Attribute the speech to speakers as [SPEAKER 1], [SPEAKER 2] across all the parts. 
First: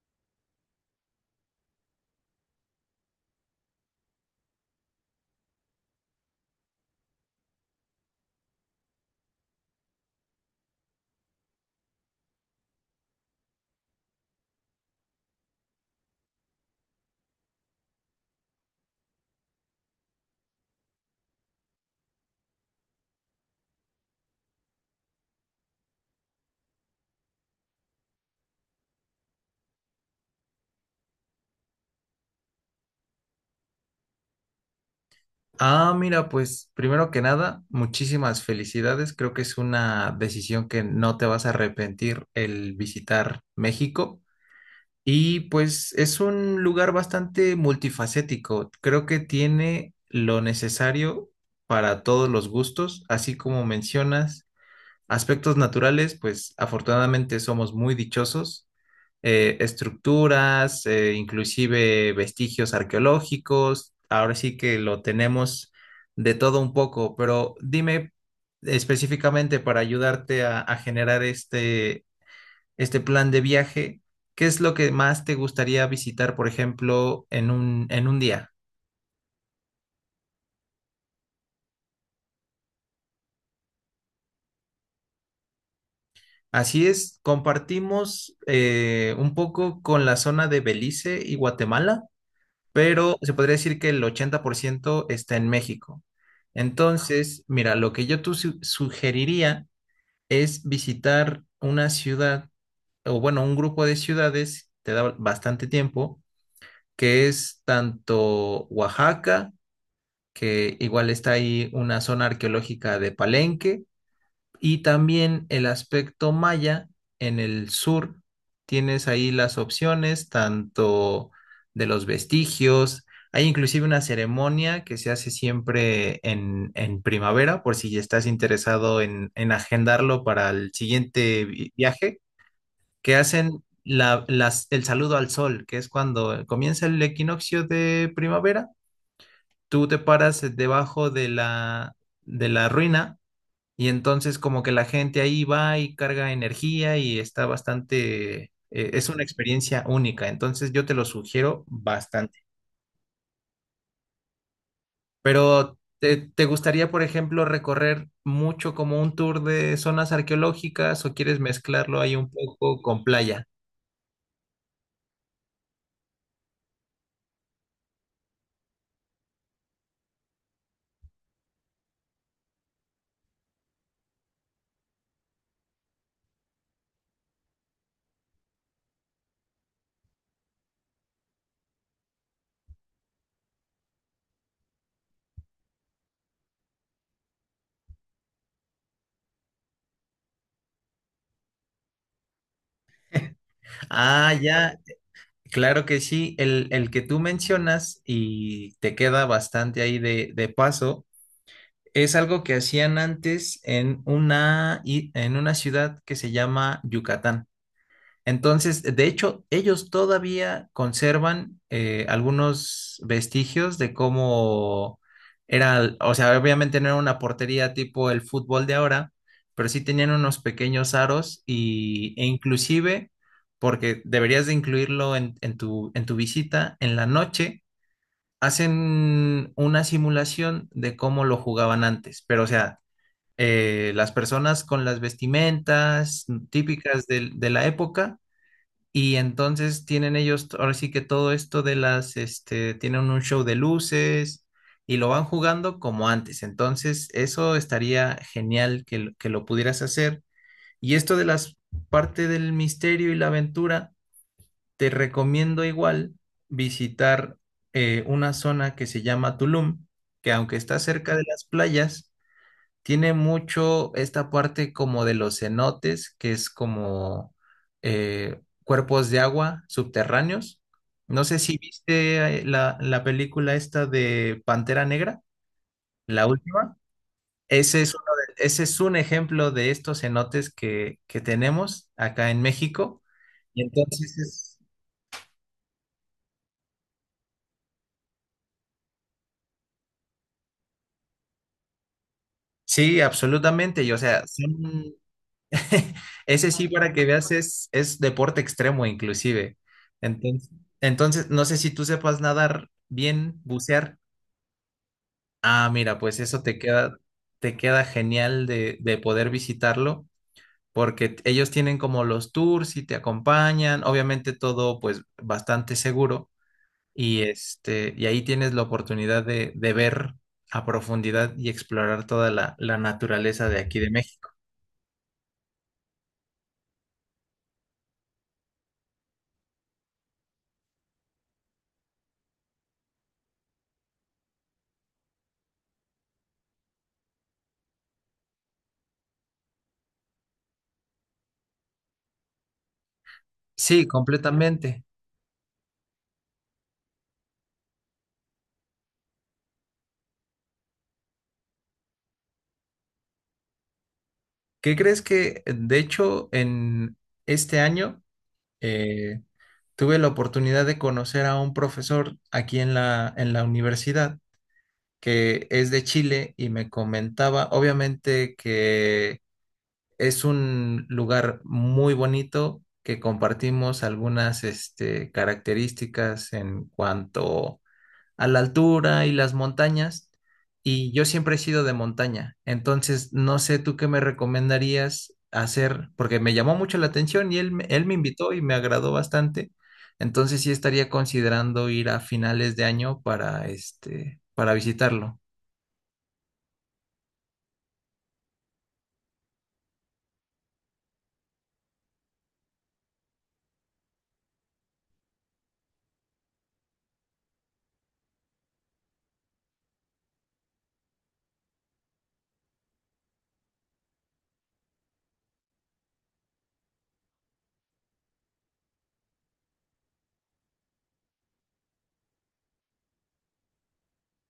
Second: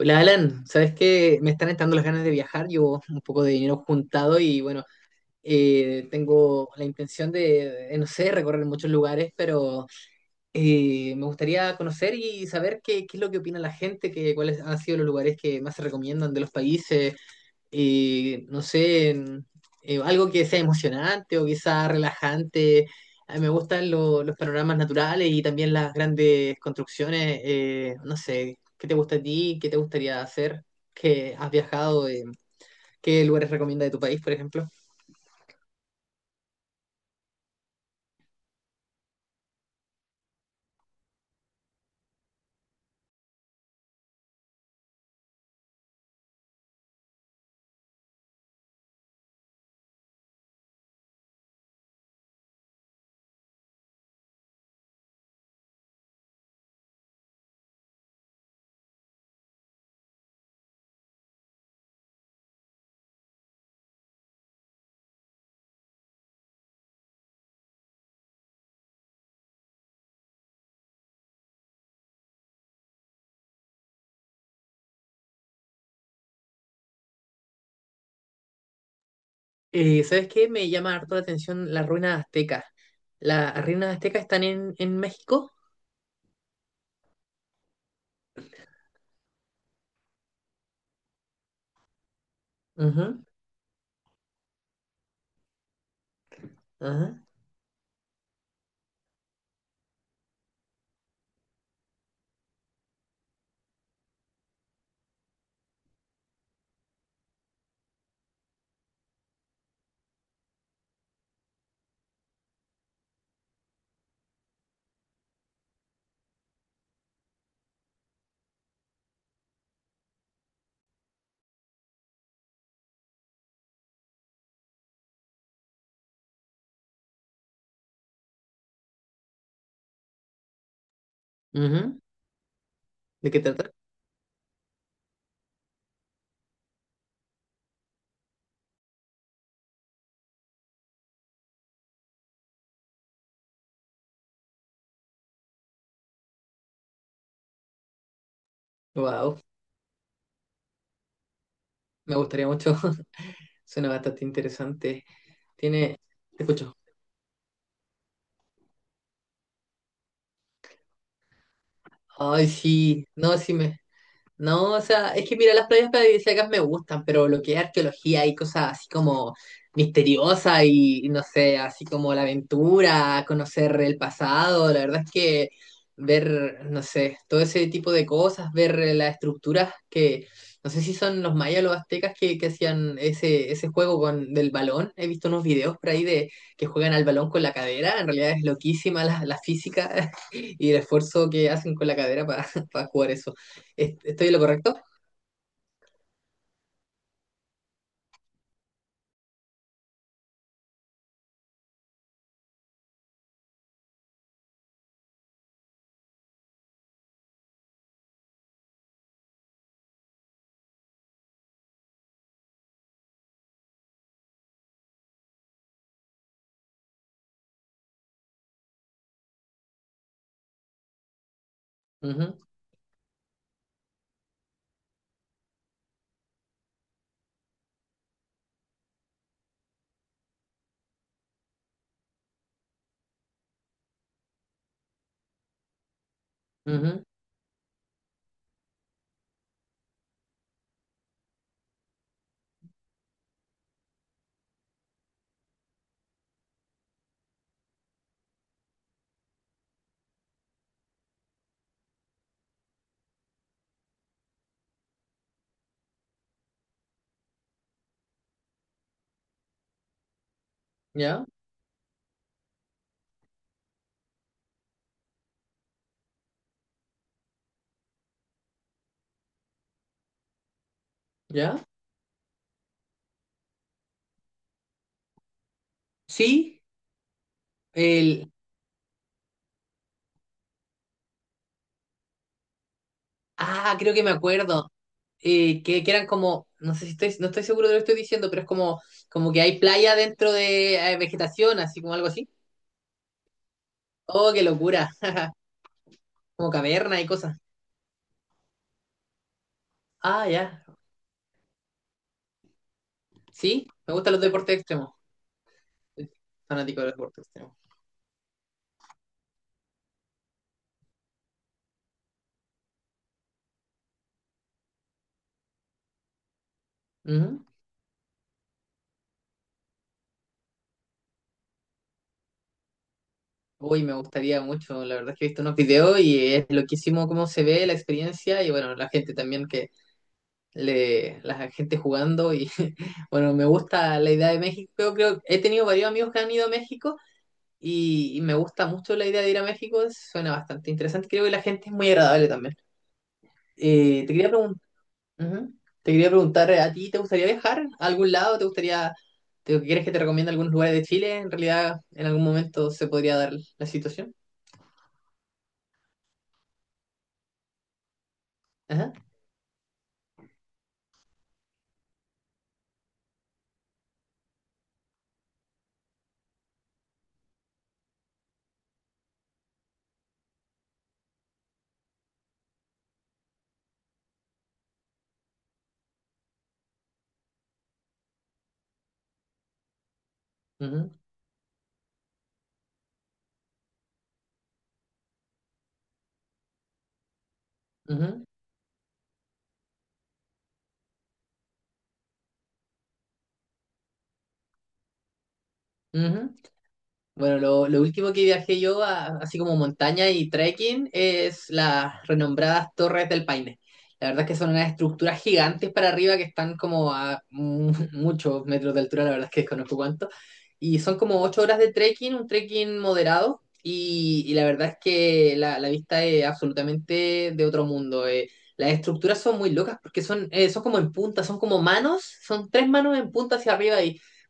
[SPEAKER 1] Hola Alan, ¿sabes qué? Me están entrando las ganas de viajar, llevo un poco de dinero juntado y bueno, tengo la intención de, no sé, recorrer muchos lugares, pero me gustaría conocer y saber qué es lo que opina la gente, que, cuáles han sido los lugares que más se recomiendan de los países, no sé, algo que sea emocionante o quizá relajante. A mí me gustan los panoramas naturales y también las grandes construcciones. No sé, ¿qué te gusta a ti? ¿Qué te gustaría hacer? ¿Qué has viajado? ¿Qué lugares recomienda de tu país, por ejemplo?
[SPEAKER 2] Ah, mira, pues primero que nada, muchísimas felicidades. Creo que es una decisión que no te vas a arrepentir el visitar México. Y pues es un lugar bastante multifacético. Creo que tiene lo necesario para todos los gustos, así como mencionas aspectos naturales, pues afortunadamente somos muy dichosos, estructuras, inclusive vestigios arqueológicos. Ahora sí que lo tenemos de todo un poco, pero dime específicamente para ayudarte a generar este plan de viaje. ¿Qué es lo que más te gustaría visitar, por ejemplo, en un día?
[SPEAKER 1] ¿Sabes qué? Me llama harto la atención las ruinas aztecas. ¿Las ruinas aztecas están en México?
[SPEAKER 2] Así es, compartimos un poco con la zona de Belice y Guatemala, pero
[SPEAKER 1] Ujú,
[SPEAKER 2] se podría decir que el 80% está en México.
[SPEAKER 1] ajá,
[SPEAKER 2] Entonces, mira, lo que yo tú sugeriría es visitar una ciudad, o bueno, un grupo de ciudades, te da bastante tiempo, que es tanto Oaxaca, que igual está ahí una zona arqueológica de Palenque, y también el aspecto maya en el sur. Tienes ahí las opciones tanto de los vestigios. Hay inclusive una ceremonia que se hace siempre en primavera, por si estás interesado en agendarlo para el siguiente
[SPEAKER 1] ujú.
[SPEAKER 2] viaje, que
[SPEAKER 1] ¿De qué
[SPEAKER 2] hacen
[SPEAKER 1] trata?
[SPEAKER 2] el saludo al sol, que es cuando comienza el equinoccio de primavera. Tú te paras debajo de de la ruina, y entonces como que la gente ahí va y carga energía y está bastante, es una
[SPEAKER 1] Wow,
[SPEAKER 2] experiencia única. Entonces yo te lo sugiero
[SPEAKER 1] me
[SPEAKER 2] bastante.
[SPEAKER 1] gustaría mucho. Suena bastante interesante.
[SPEAKER 2] Pero
[SPEAKER 1] Tiene, te
[SPEAKER 2] te
[SPEAKER 1] escucho.
[SPEAKER 2] gustaría, por ejemplo, recorrer mucho como un tour de zonas arqueológicas o quieres mezclarlo ahí un
[SPEAKER 1] Ay,
[SPEAKER 2] poco con
[SPEAKER 1] sí, no,
[SPEAKER 2] playa?
[SPEAKER 1] no, o sea, es que mira, las playas paradisíacas me gustan, pero lo que es arqueología y cosas así como misteriosas y no sé, así como la aventura, conocer el pasado, la verdad es que ver, no sé, todo ese tipo de cosas, ver las estructuras que, no sé si son los mayas o los aztecas que hacían ese juego con, del balón, he visto unos videos por ahí de que juegan al balón con la cadera, en realidad es loquísima la física y el esfuerzo que hacen con la cadera para jugar eso. ¿Estoy en
[SPEAKER 2] Ah,
[SPEAKER 1] lo correcto?
[SPEAKER 2] ya, claro que sí. El que tú mencionas y te queda bastante ahí de paso. Es algo que hacían antes en una, en una ciudad que se llama Yucatán. Entonces, de hecho, ellos todavía conservan, algunos vestigios de cómo era. O sea, obviamente no era una portería tipo el fútbol de ahora, pero sí tenían unos pequeños aros y, e
[SPEAKER 1] Ujú,
[SPEAKER 2] inclusive, porque deberías de incluirlo en tu visita, en la noche hacen una simulación de cómo lo jugaban antes. Pero o sea, las personas con las vestimentas
[SPEAKER 1] ujú.
[SPEAKER 2] típicas de la época, y entonces tienen ellos, ahora sí que todo esto de tienen un show de luces y lo van jugando como antes. Entonces, eso estaría genial que, que lo pudieras hacer. Y esto de las parte del misterio y la aventura, te recomiendo igual visitar una zona que se llama Tulum, que aunque está cerca de
[SPEAKER 1] ¿Ya?
[SPEAKER 2] las playas, tiene mucho esta parte como de los cenotes, que es como cuerpos de agua subterráneos. No sé si
[SPEAKER 1] ¿Ya?
[SPEAKER 2] viste, la película esta de Pantera Negra, la
[SPEAKER 1] Sí,
[SPEAKER 2] última. Ese es uno
[SPEAKER 1] el...
[SPEAKER 2] ese es un ejemplo de estos cenotes que tenemos acá en México. Y
[SPEAKER 1] Ah, creo que me
[SPEAKER 2] entonces,
[SPEAKER 1] acuerdo. Que eran como, no sé si estoy, no estoy seguro de lo que estoy diciendo, pero es como, como que hay playa dentro de vegetación, así como algo así.
[SPEAKER 2] sí, absolutamente. Y o sea,
[SPEAKER 1] Oh, qué locura.
[SPEAKER 2] son
[SPEAKER 1] Como
[SPEAKER 2] ese sí, para
[SPEAKER 1] caverna
[SPEAKER 2] que
[SPEAKER 1] y
[SPEAKER 2] veas,
[SPEAKER 1] cosas.
[SPEAKER 2] es deporte extremo inclusive.
[SPEAKER 1] Ah,
[SPEAKER 2] Entonces,
[SPEAKER 1] ya.
[SPEAKER 2] entonces, no sé si tú sepas nadar bien,
[SPEAKER 1] Sí, me
[SPEAKER 2] bucear.
[SPEAKER 1] gustan los deportes extremos.
[SPEAKER 2] Ah, mira,
[SPEAKER 1] Soy
[SPEAKER 2] pues eso
[SPEAKER 1] fanático de los deportes
[SPEAKER 2] te
[SPEAKER 1] extremos.
[SPEAKER 2] queda genial de poder visitarlo, porque ellos tienen como los tours y te acompañan, obviamente todo pues bastante seguro, y
[SPEAKER 1] Ujú.
[SPEAKER 2] este, y ahí tienes la oportunidad de ver a profundidad y explorar toda la naturaleza de aquí
[SPEAKER 1] Uy,
[SPEAKER 2] de
[SPEAKER 1] me
[SPEAKER 2] México.
[SPEAKER 1] gustaría mucho. La verdad es que he visto unos videos y es loquísimo cómo se ve la experiencia y bueno, la gente también que la gente jugando y bueno, me gusta la idea de México. He tenido varios amigos que han ido a México y me gusta mucho la idea de ir a México, suena bastante interesante. Creo que la gente es muy agradable también.
[SPEAKER 2] Sí,
[SPEAKER 1] Te quería preguntar,
[SPEAKER 2] completamente.
[SPEAKER 1] te quería preguntar, ¿a ti te gustaría viajar a algún lado? ¿Te gustaría, te, quieres que te recomiende algunos lugares de Chile? En realidad, en algún momento se podría dar la situación.
[SPEAKER 2] ¿Qué crees que, de hecho, en este año
[SPEAKER 1] Ajá.
[SPEAKER 2] eh, tuve la oportunidad de conocer a un profesor aquí en en la universidad que es de Chile y me comentaba, obviamente, que es un lugar muy bonito, que compartimos algunas características en cuanto a la altura y las montañas, y
[SPEAKER 1] Ujú,
[SPEAKER 2] yo siempre he sido de montaña? Entonces no sé tú qué me recomendarías hacer, porque me llamó mucho la atención y él me
[SPEAKER 1] ujú,
[SPEAKER 2] invitó y me agradó bastante, entonces sí estaría considerando ir a finales de año para este, para visitarlo.
[SPEAKER 1] ujú. Bueno, lo último que viajé yo, así como montaña y trekking, es las renombradas Torres del Paine. La verdad es que son unas estructuras gigantes para arriba que están como a muchos metros de altura, la verdad es que desconozco cuánto. Y son como ocho horas de trekking, un trekking moderado. Y la verdad es que la vista es absolutamente de otro mundo. Las estructuras son muy locas porque son, son como en punta, son como manos, son tres manos en punta hacia arriba,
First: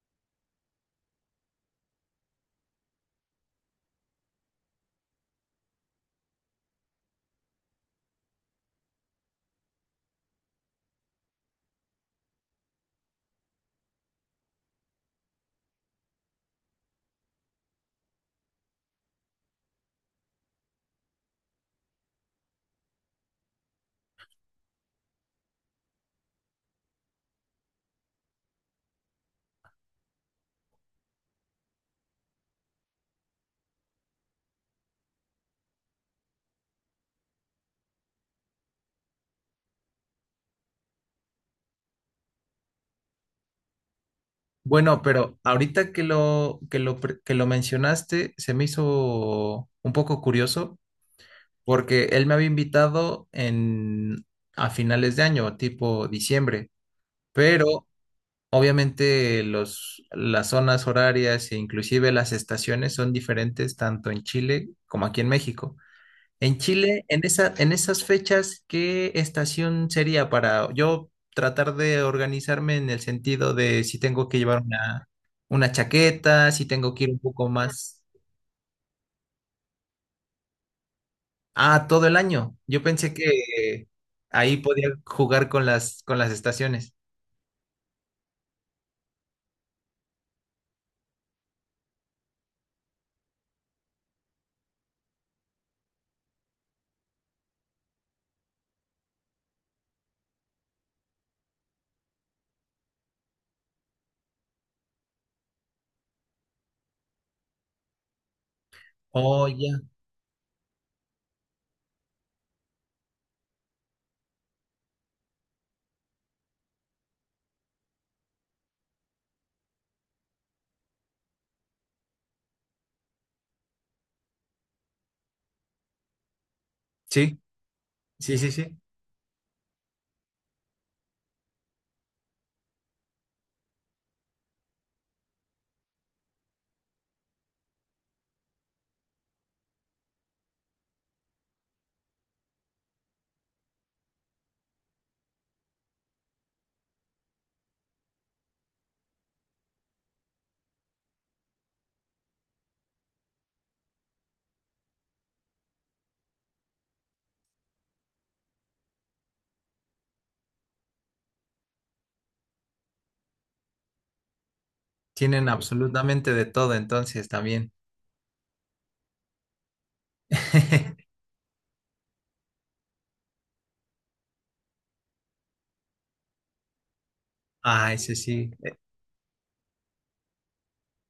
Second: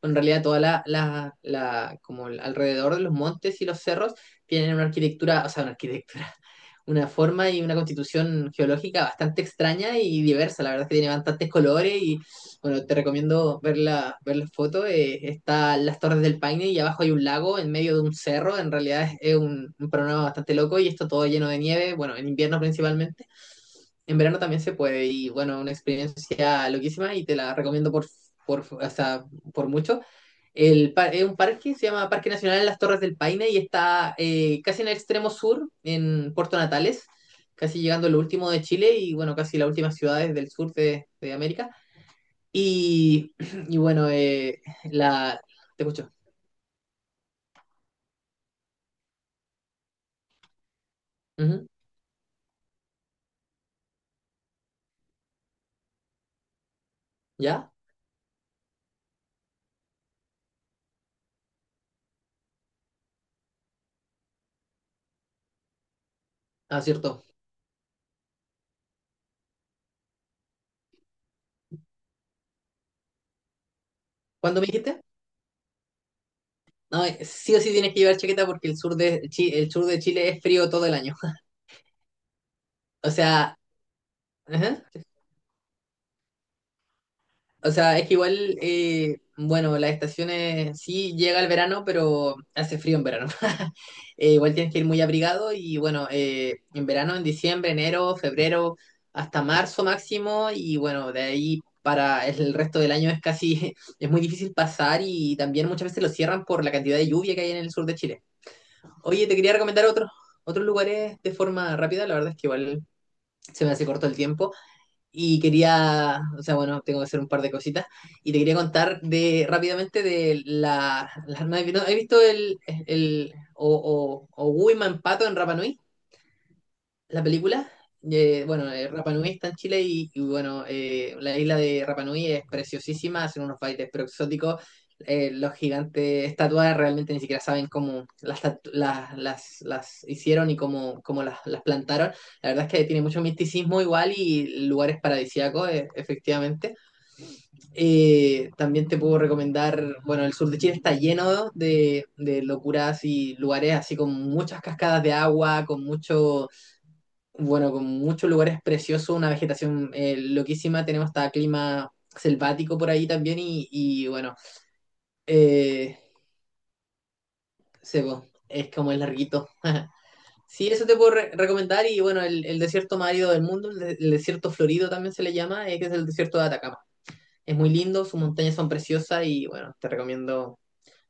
[SPEAKER 1] en realidad toda como alrededor de los montes y los cerros tienen una arquitectura, o sea, una arquitectura, una forma y una constitución geológica bastante extraña y diversa. La verdad es que tiene bastantes colores y bueno, te recomiendo ver la, ver las fotos. Está las Torres del Paine y abajo hay un lago en medio de un cerro. En realidad es un panorama bastante loco y esto todo lleno de nieve, bueno, en invierno principalmente. En verano también se puede y bueno, una experiencia loquísima y te la recomiendo o sea, por mucho. Es un parque, se llama Parque Nacional Las Torres del Paine y está casi en el extremo sur, en Puerto Natales, casi llegando a lo último de Chile y bueno, casi las últimas ciudades del sur de América. Y, y bueno,
[SPEAKER 2] Bueno, pero
[SPEAKER 1] la... Te
[SPEAKER 2] ahorita
[SPEAKER 1] escucho.
[SPEAKER 2] que lo mencionaste, se me hizo un poco curioso
[SPEAKER 1] Ujú.
[SPEAKER 2] porque él me había invitado a finales de año, tipo diciembre,
[SPEAKER 1] ¿Ya?
[SPEAKER 2] pero obviamente las zonas horarias e inclusive las estaciones son diferentes tanto en Chile como aquí en México. En
[SPEAKER 1] Ah,
[SPEAKER 2] Chile,
[SPEAKER 1] cierto.
[SPEAKER 2] en esas fechas, ¿qué estación sería para yo tratar de organizarme en el sentido de si tengo que
[SPEAKER 1] ¿Cuándo
[SPEAKER 2] llevar
[SPEAKER 1] me dijiste?
[SPEAKER 2] una chaqueta, si tengo que
[SPEAKER 1] No,
[SPEAKER 2] ir un poco
[SPEAKER 1] sí o sí tienes que
[SPEAKER 2] más?
[SPEAKER 1] llevar chaqueta porque el sur el sur de Chile es frío todo el año.
[SPEAKER 2] Ah, todo el año. Yo
[SPEAKER 1] O
[SPEAKER 2] pensé
[SPEAKER 1] sea,
[SPEAKER 2] que ahí
[SPEAKER 1] ajá.
[SPEAKER 2] podía
[SPEAKER 1] Sí.
[SPEAKER 2] jugar con con las estaciones.
[SPEAKER 1] O sea, es que igual, bueno, las estaciones sí llega el verano, pero hace frío en verano. Igual tienes que ir muy abrigado y bueno, en verano, en diciembre, enero, febrero, hasta marzo máximo y bueno, de ahí para el resto del año es casi, es muy difícil pasar y también muchas veces lo cierran por la cantidad de lluvia que hay en el sur de Chile. Oye, te
[SPEAKER 2] Oh,
[SPEAKER 1] quería
[SPEAKER 2] ya.
[SPEAKER 1] recomendar otros lugares de forma rápida, la verdad es que igual se me hace corto el tiempo. Y quería, o sea, bueno, tengo que hacer un par de cositas. Y te quería contar de rápidamente de las no he Pinocho. ¿Has visto el o Huima en Pato en Rapa Nui? La
[SPEAKER 2] Sí,
[SPEAKER 1] película,
[SPEAKER 2] sí, sí,
[SPEAKER 1] bueno,
[SPEAKER 2] sí,
[SPEAKER 1] Rapa Nui está en Chile y bueno, la isla de Rapa Nui es preciosísima, hacen unos bailes pero exóticos. Los gigantes estatuas realmente ni siquiera saben cómo las hicieron y cómo las plantaron. La verdad es que tiene mucho misticismo igual y lugares paradisíacos, efectivamente. También te puedo recomendar, bueno, el sur de Chile está lleno de locuras y lugares así con muchas cascadas de agua, con mucho, bueno, con muchos lugares preciosos, una vegetación loquísima, tenemos hasta clima selvático por ahí también y bueno,
[SPEAKER 2] tienen
[SPEAKER 1] eh,
[SPEAKER 2] absolutamente de todo entonces también.
[SPEAKER 1] sebo, es como el larguito. Sí, eso te puedo recomendar y bueno, el desierto más árido del mundo, el desierto florido también se le llama, que es el desierto de Atacama. Es muy
[SPEAKER 2] Ah,
[SPEAKER 1] lindo,
[SPEAKER 2] ese
[SPEAKER 1] sus
[SPEAKER 2] sí.
[SPEAKER 1] montañas son preciosas y bueno, te recomiendo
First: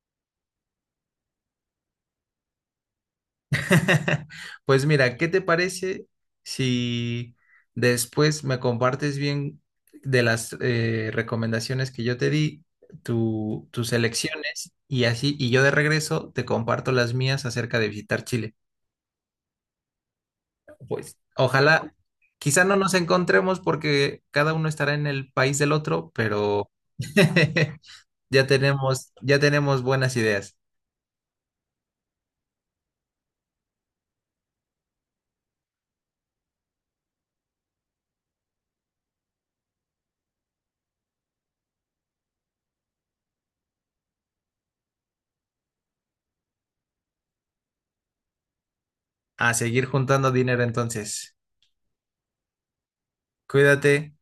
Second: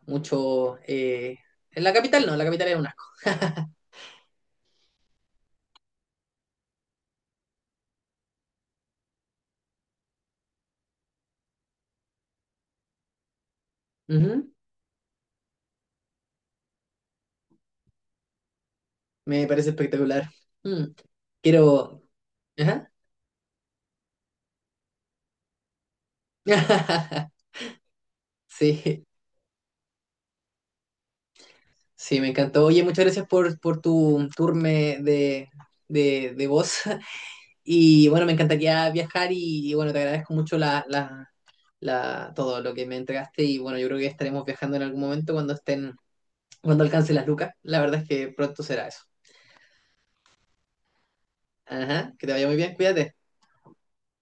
[SPEAKER 1] mucho. En la capital no, la capital es un asco.
[SPEAKER 2] Pues mira, ¿qué te parece si después me compartes bien de las, recomendaciones que yo te di, tus
[SPEAKER 1] Ujú,
[SPEAKER 2] elecciones y así, y yo de regreso te comparto las mías acerca de visitar Chile?
[SPEAKER 1] me parece espectacular. Mm,
[SPEAKER 2] Pues ojalá,
[SPEAKER 1] quiero...
[SPEAKER 2] quizá no
[SPEAKER 1] Ajá.
[SPEAKER 2] nos encontremos porque cada uno estará en el país del otro, pero
[SPEAKER 1] Sí.
[SPEAKER 2] ya tenemos buenas ideas.
[SPEAKER 1] Sí, me encantó. Oye, muchas gracias por tu tour de voz. Y bueno, me encantaría viajar bueno, te agradezco mucho todo lo que me entregaste. Y bueno, yo creo que estaremos viajando en algún momento cuando estén, cuando alcance las lucas. La verdad es que pronto será eso.
[SPEAKER 2] A seguir juntando dinero entonces.
[SPEAKER 1] Ajá, que te vaya muy bien, cuídate.
[SPEAKER 2] Cuídate.